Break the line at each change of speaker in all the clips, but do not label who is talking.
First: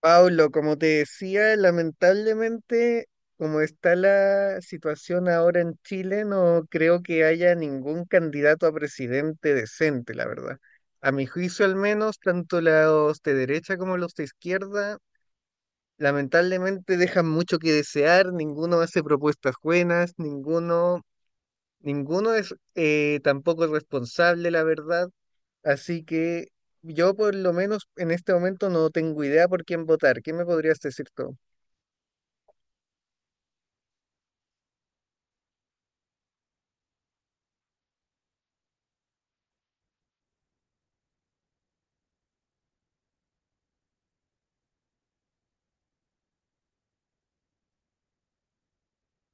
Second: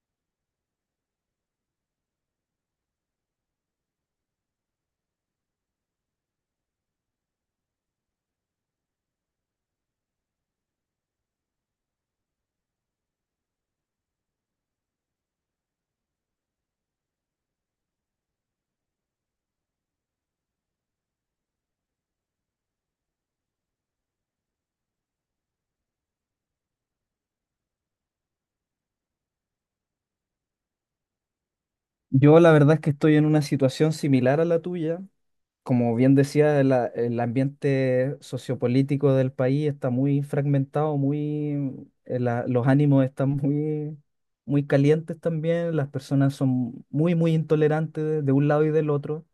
Pablo, como te decía, lamentablemente, como está la situación ahora en Chile, no creo que haya ningún candidato a presidente decente, la verdad. A mi juicio, al menos, tanto los de derecha como los de izquierda, lamentablemente dejan mucho que desear, ninguno hace propuestas buenas, ninguno, ninguno es tampoco responsable, la verdad. Así que yo, por lo menos, en este momento no tengo idea por quién votar. ¿Qué me podrías decir tú?
Yo la verdad es que estoy en una situación similar a la tuya. Como bien decía, el ambiente sociopolítico del país está muy fragmentado, muy, los ánimos están muy, muy calientes también, las personas son muy, muy intolerantes de un lado y del otro.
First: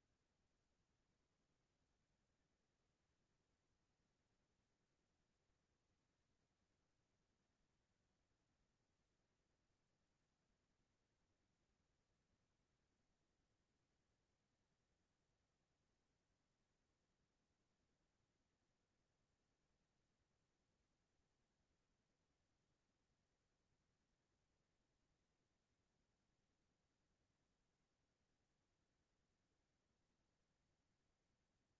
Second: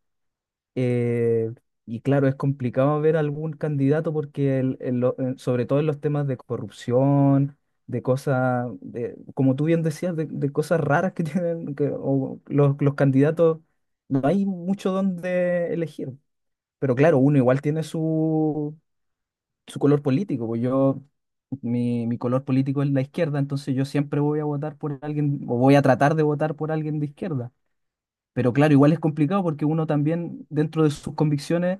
Eh, y claro, es complicado ver algún candidato porque sobre todo en los temas de corrupción, como tú bien decías, de cosas raras que tienen que, o los candidatos, no hay mucho donde elegir. Pero claro, uno igual tiene su color político. Pues yo, mi color político es la izquierda, entonces yo siempre voy a votar por alguien, o voy a tratar de votar por alguien de izquierda. Pero claro, igual es complicado porque uno también dentro de sus convicciones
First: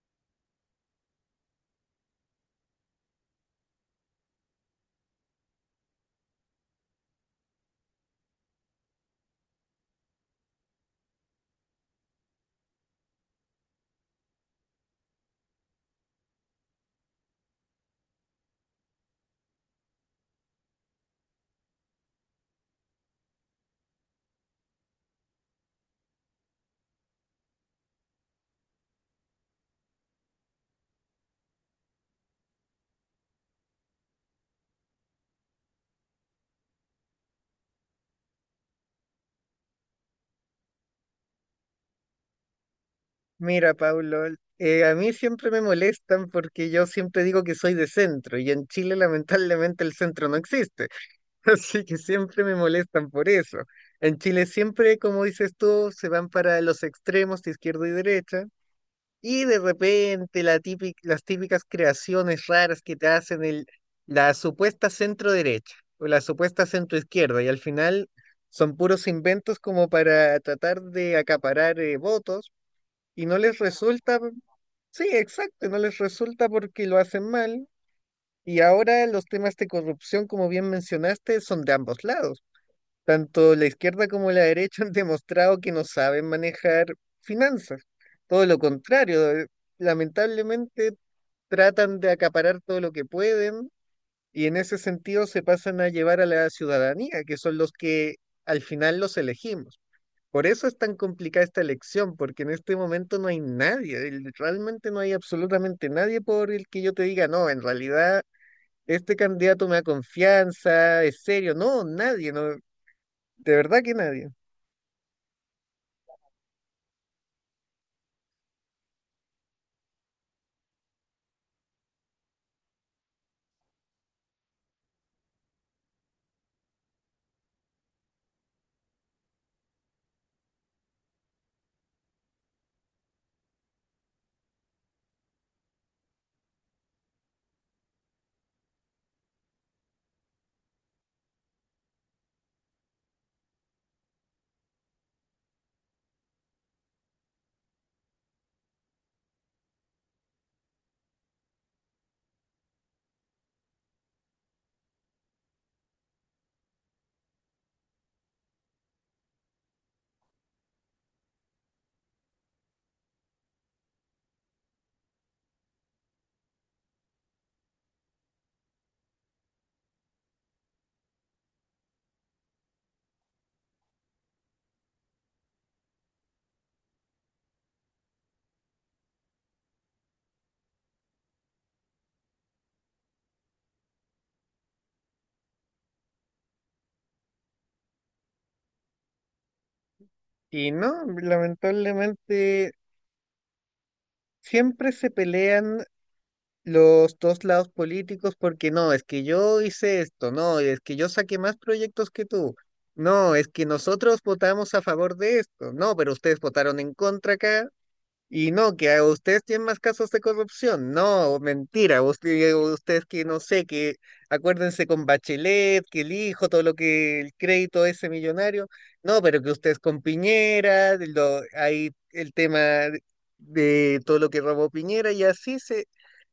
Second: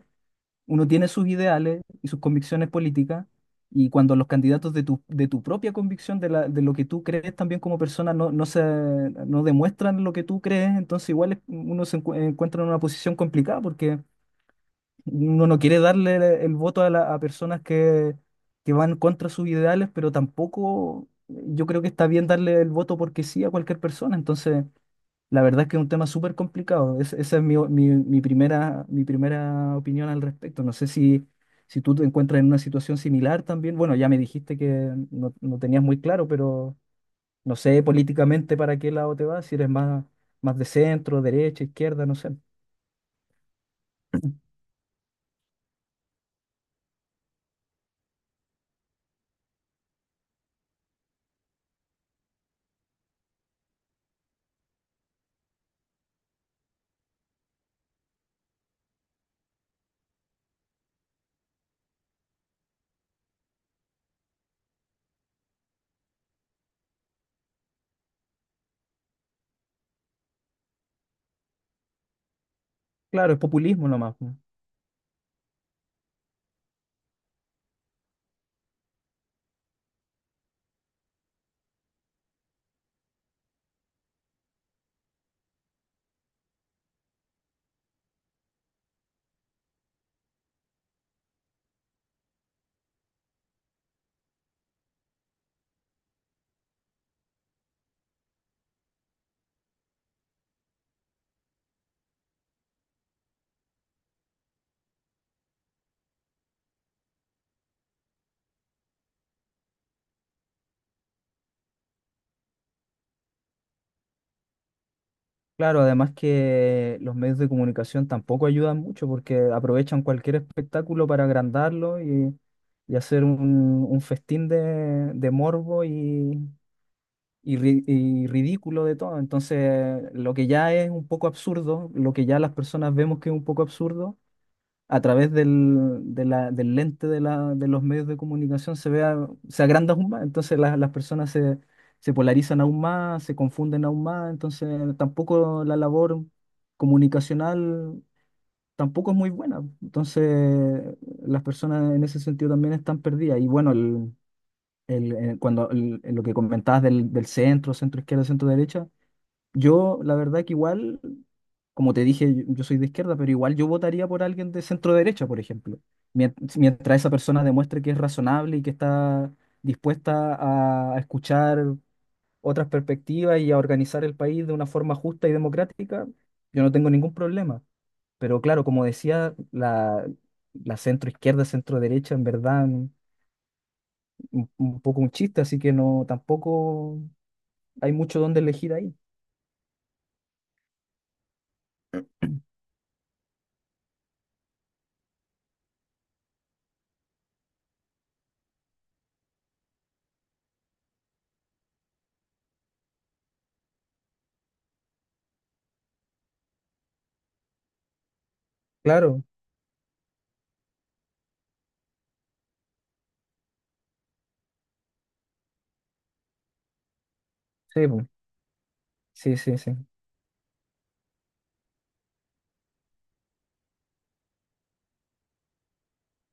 uno tiene sus ideales y sus convicciones políticas, y cuando los candidatos de tu propia convicción, de lo que tú crees también como persona, no, no demuestran lo que tú crees, entonces uno se encuentra en una posición complicada porque uno no quiere darle el voto a, a personas que van contra sus ideales, pero tampoco yo creo que está bien darle el voto porque sí a cualquier persona, entonces... La verdad es que es un tema súper complicado. Esa es mi, o- mi- mi primera opinión al respecto. No sé si, si tú te encuentras en una situación similar también. Bueno, ya me dijiste que no, no tenías muy claro, pero no sé políticamente para qué lado te vas, si eres más, más de centro, derecha, izquierda, no sé.
Mira, Paulo, a mí siempre me molestan porque yo siempre digo que soy de centro y en Chile lamentablemente el centro no existe, así que siempre me molestan por eso. En Chile siempre, como dices tú, se van para los extremos de izquierda y derecha y de repente la las típicas creaciones raras que te hacen el, la supuesta centro derecha o la supuesta centro izquierda y al final son puros inventos como para tratar de acaparar votos y
Claro,
no
es
les
populismo nomás,
resulta.
po.
Sí, exacto, no les resulta porque lo hacen mal. Y ahora los temas de corrupción, como bien mencionaste, son de ambos lados. Tanto la izquierda como la derecha han demostrado que no saben manejar finanzas. Todo lo contrario, lamentablemente tratan de acaparar todo lo que pueden y en ese sentido se pasan a llevar a la ciudadanía, que son los que al final los elegimos. Por eso es tan complicada esta elección, porque en este momento no hay nadie, realmente no hay absolutamente nadie por el que yo te diga, no, en realidad este candidato me da confianza, es serio, no, nadie, no, de verdad que nadie.
Claro, además que los medios de comunicación tampoco ayudan mucho porque aprovechan cualquier espectáculo para agrandarlo y hacer un festín de morbo y, y ridículo de todo. Entonces, lo que ya es un poco absurdo, lo que ya las personas vemos que es un poco absurdo, a través del lente de los medios de comunicación se agranda aún más. Entonces, las personas se, se polarizan aún más, se confunden aún más. Entonces, tampoco la labor comunicacional tampoco es muy buena. Entonces, las personas en ese sentido también están perdidas. Y bueno, lo que comentabas del centro, centro izquierda, centro derecha, yo la verdad que igual, como te dije, yo soy de izquierda, pero igual yo votaría por alguien de centro derecha, por ejemplo, mientras, esa persona demuestre que es razonable y que está dispuesta a escuchar otras perspectivas y a organizar el país de una forma justa y democrática, yo no tengo ningún problema. Pero claro, como decía, la centro izquierda, centro derecha, en verdad, un poco un chiste, así que no, tampoco hay mucho donde elegir ahí.
Y no, lamentablemente siempre se pelean los dos lados políticos porque no, es que yo hice esto, no, es que yo saqué más proyectos que tú. No, es que nosotros votamos a favor de esto. No, pero ustedes votaron en contra acá. Y no, que a
Claro,
ustedes tienen más casos de corrupción. No, mentira. Ustedes que no sé, que acuérdense con Bachelet, que el hijo, todo lo que el crédito
sí, po.
ese millonario. No,
Sí,
pero que
sí, sí.
ustedes con Piñera, de lo, hay el tema de todo lo que robó Piñera y así se,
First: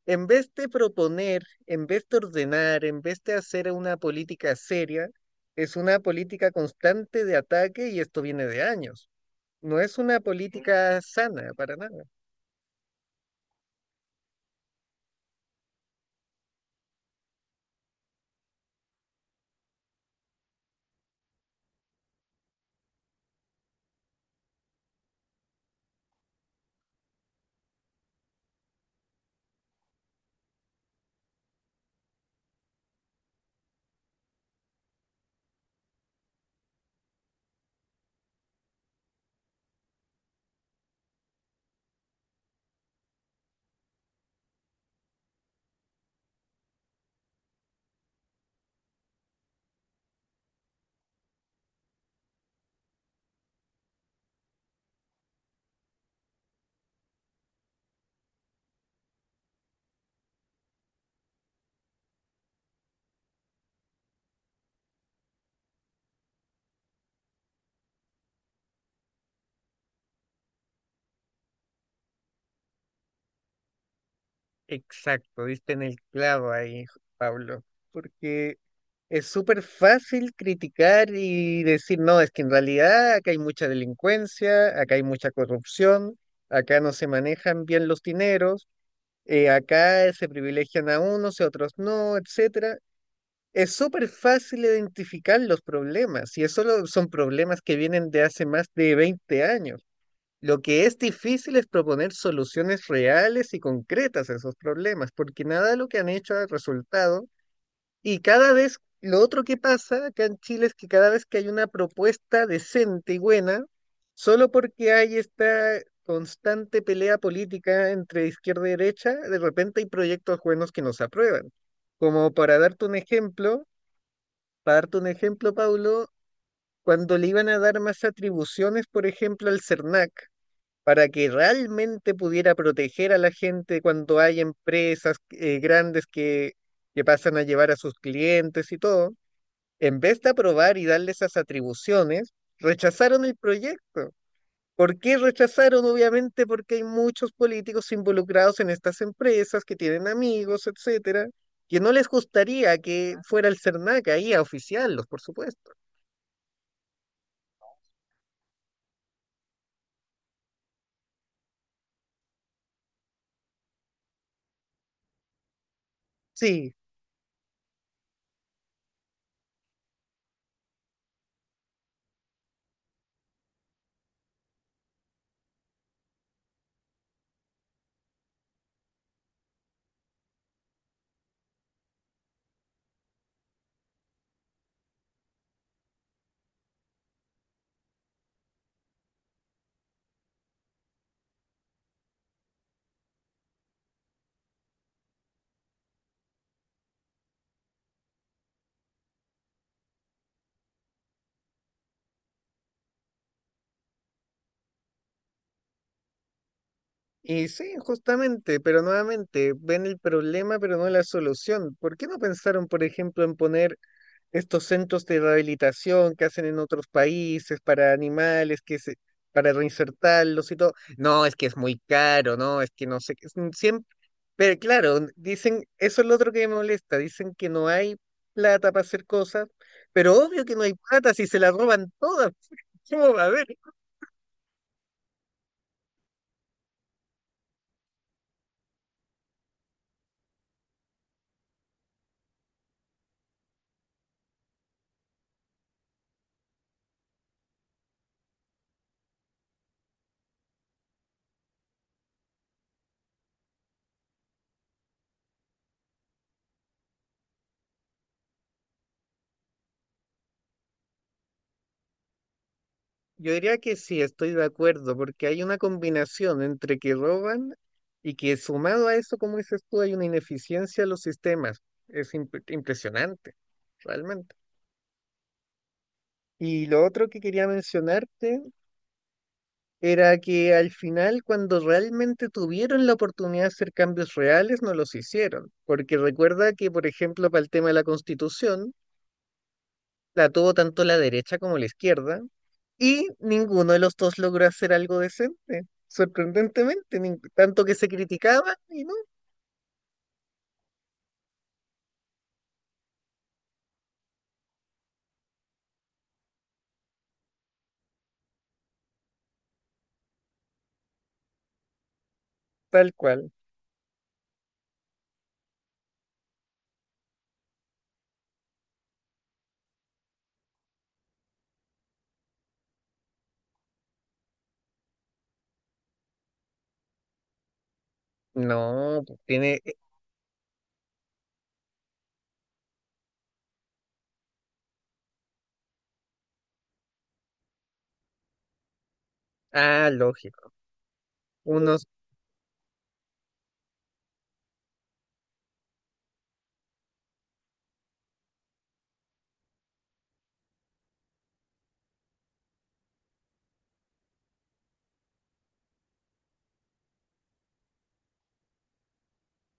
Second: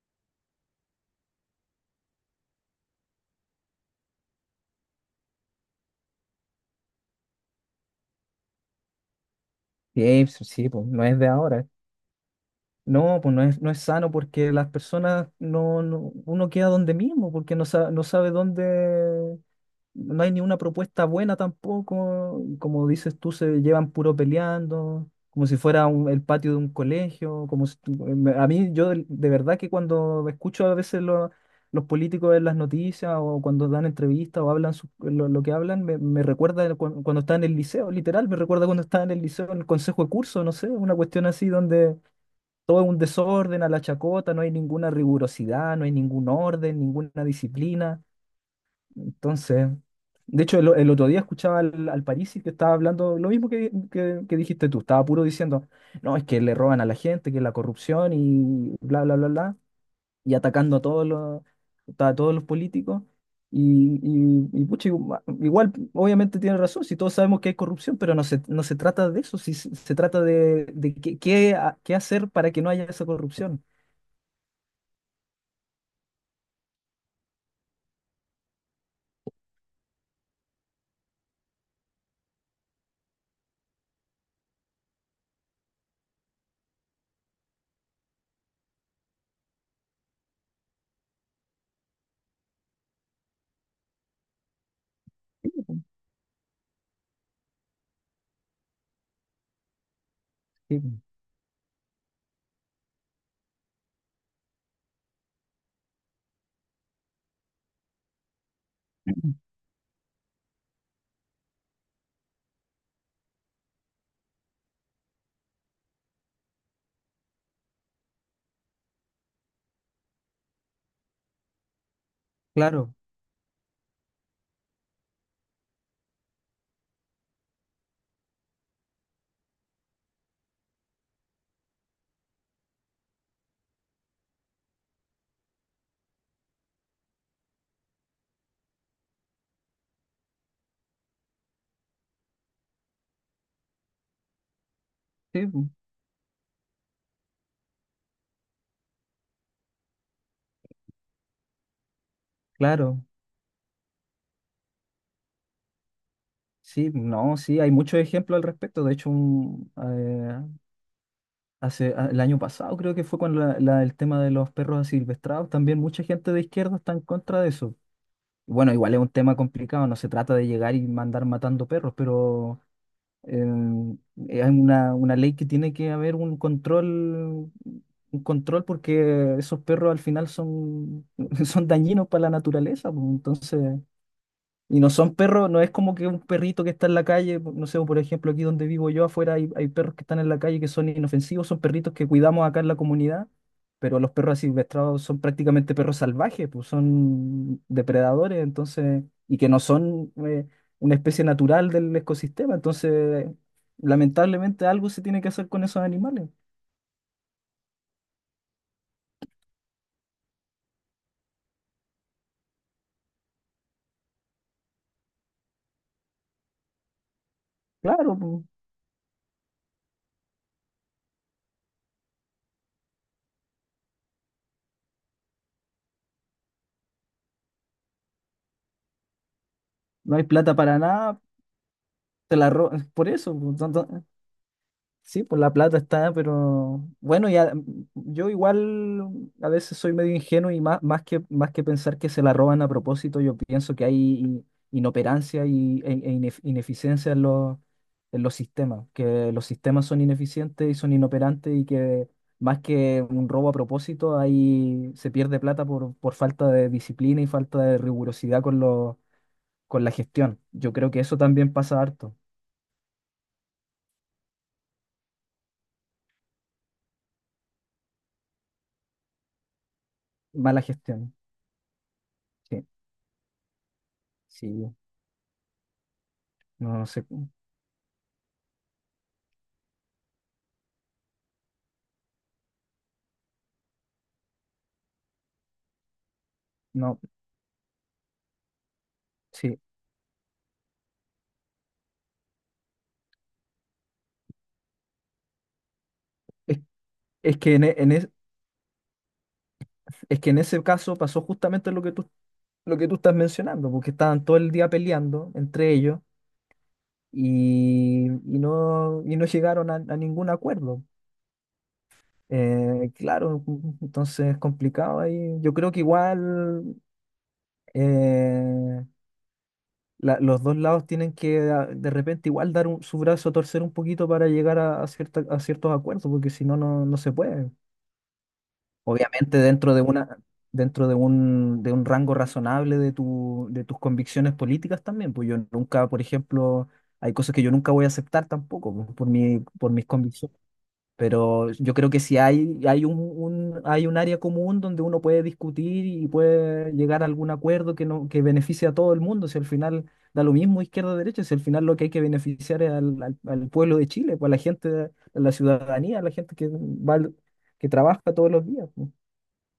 en vez de proponer, en vez de ordenar, en vez de hacer una política seria, es una política constante de ataque y esto viene de años. No es una
Sí, pues, sí, po,
política
no es de
sana
ahora.
para nada.
No, pues no es, no es sano porque las personas no, uno queda donde mismo, porque no sabe, no sabe dónde. No hay ni una propuesta buena tampoco. Y como dices tú, se llevan puro peleando, como si fuera el patio de un colegio. Como si a mí, yo de verdad que cuando escucho a veces los políticos en las noticias o cuando dan entrevistas o hablan lo que hablan, me recuerda de cuando estaba en el liceo, literal, me recuerda cuando estaba en el liceo, en el consejo de curso, no sé, una cuestión así donde todo es un desorden a la chacota, no hay ninguna rigurosidad, no hay ningún orden, ninguna disciplina. Entonces, de hecho, el otro día escuchaba al Parisi que estaba hablando lo mismo que dijiste tú, estaba puro diciendo, no, es que le roban a la gente, que la corrupción y bla, bla, bla, bla, y atacando a todos a todos los políticos. Pucha, igual, obviamente tiene razón, si todos sabemos que hay corrupción, pero no se trata de eso, si se, se trata de, qué hacer para que no haya esa corrupción.
Exacto, diste en el clavo ahí, Pablo, porque es súper fácil criticar y decir, no, es que en realidad acá hay mucha delincuencia, acá hay mucha corrupción, acá no se manejan bien los dineros, acá se privilegian a unos y a otros no, etcétera. Es súper fácil identificar los problemas y eso son problemas que vienen de hace más de 20 años. Lo
Sí,
que es
po.
difícil es proponer soluciones reales y concretas a esos problemas, porque nada de lo que han hecho ha resultado. Y cada vez, lo otro que pasa acá en Chile es que cada vez que hay una propuesta decente y buena, solo porque hay esta constante pelea política entre izquierda y derecha, de repente hay proyectos buenos que no se aprueban. Como para darte
Claro,
un ejemplo, para darte un ejemplo, Paulo, cuando le iban a dar más atribuciones, por ejemplo, al CERNAC, para que realmente pudiera proteger a la gente cuando hay empresas grandes que pasan a llevar a sus clientes y todo, en vez de aprobar y darle esas atribuciones, rechazaron el proyecto. ¿Por qué
sí, po,
rechazaron? Obviamente porque hay muchos políticos involucrados en estas empresas que tienen amigos, etcétera, que no les gustaría
claro.
que fuera el CERNAC ahí a oficiarlos, por supuesto.
Sí, no, sí, hay muchos ejemplos al respecto. De hecho, un, el año pasado creo que fue con el tema de los perros asilvestrados. También mucha gente de
Sí,
izquierda está en contra de eso. Bueno, igual es un tema complicado, no se trata de llegar y mandar matando perros, pero em, hay una ley que tiene que haber un control porque esos perros al final son, son dañinos para la naturaleza, pues. Entonces. Y no son perros, no es como que un perrito que está en la calle, no sé, por ejemplo, aquí donde vivo yo afuera hay, hay perros que están en la calle que son inofensivos, son perritos que cuidamos acá en la comunidad, pero los perros asilvestrados son prácticamente perros salvajes, pues son depredadores, entonces, y que no son una especie natural del ecosistema, entonces, lamentablemente algo se tiene que hacer con esos animales.
y sí, justamente, pero nuevamente ven el problema, pero no la solución. ¿Por qué no pensaron, por ejemplo, en poner estos centros de rehabilitación que hacen en otros países para
Claro, pues,
animales, que se, para reinsertarlos y todo? No, es que es muy caro, no, es que no sé, qué, siempre, pero claro, dicen, eso es lo otro que me molesta, dicen que no hay plata para hacer cosas, pero
no hay
obvio que
plata
no hay
para
plata
nada,
si se la roban todas.
por
¿Cómo va a
eso,
haber?
pues, tanto- Sí, pues la plata está, pero bueno, ya yo igual a veces soy medio ingenuo y más, más que pensar que se la roban a propósito, yo pienso que hay inoperancia ineficiencia en en los sistemas, que los sistemas son ineficientes y son inoperantes y que más que un robo a propósito, ahí se pierde plata por falta de disciplina y falta de rigurosidad con con la gestión. Yo creo que eso también pasa harto,
Yo diría que sí, estoy de acuerdo, porque hay una combinación entre que roban y que sumado a eso, como dices tú, hay una
mala
ineficiencia en los
gestión.
sistemas. Es
Sí,
impresionante, realmente.
sí,
Y
no,
lo
no sé.
otro que quería mencionarte era que al final, cuando realmente tuvieron la oportunidad de hacer cambios reales, no los hicieron. Porque recuerda que, por
No,
ejemplo, para el tema de la Constitución,
sí.
la tuvo tanto la derecha como la izquierda y ninguno de los dos logró hacer algo decente.
Es,
Sorprendentemente,
es que en,
tanto que
e-
se
en es,
criticaba y no,
es que en ese caso pasó justamente lo que tú estás mencionando, porque estaban todo el día peleando entre ellos y no llegaron a ningún acuerdo.
tal cual.
Claro, entonces es complicado ahí. Yo creo que igual eh, los dos lados tienen que de repente igual dar su brazo a torcer un poquito para llegar a a ciertos acuerdos, porque si no, no, no se puede.
No, pues
Obviamente
tiene...
dentro de una, dentro de de un rango razonable de tus convicciones políticas también, pues yo nunca, por ejemplo, hay cosas que yo nunca voy a aceptar tampoco, pues, por mis
ah,
convicciones.
lógico.
Pero yo
Unos...
creo que si hay hay un área común donde uno puede discutir y puede llegar a algún acuerdo que no, que beneficie a todo el mundo, si al final da lo mismo izquierda o derecha, si al final lo que hay que beneficiar es al pueblo de Chile, pues a la gente, a la ciudadanía, a la gente que va, que trabaja todos los días, pues.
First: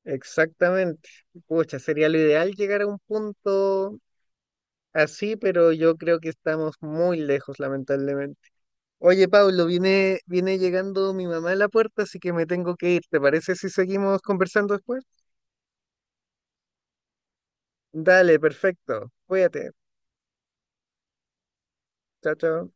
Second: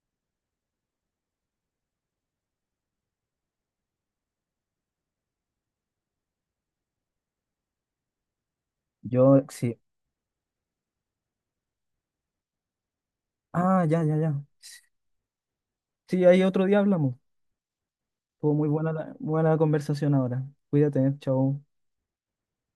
exactamente. Pucha, sería lo ideal llegar a un punto así, pero yo creo que estamos muy lejos, lamentablemente. Oye,
Yo,
Pablo,
sí.
viene, viene llegando mi mamá a la puerta, así que me tengo que ir. ¿Te parece si
Ah, ya, ya,
seguimos
ya.
conversando después?
Sí, ahí otro día hablamos.
Dale,
Fue muy buena
perfecto.
buena la
Cuídate.
conversación ahora. Cuídate, chao.
Chao, chao.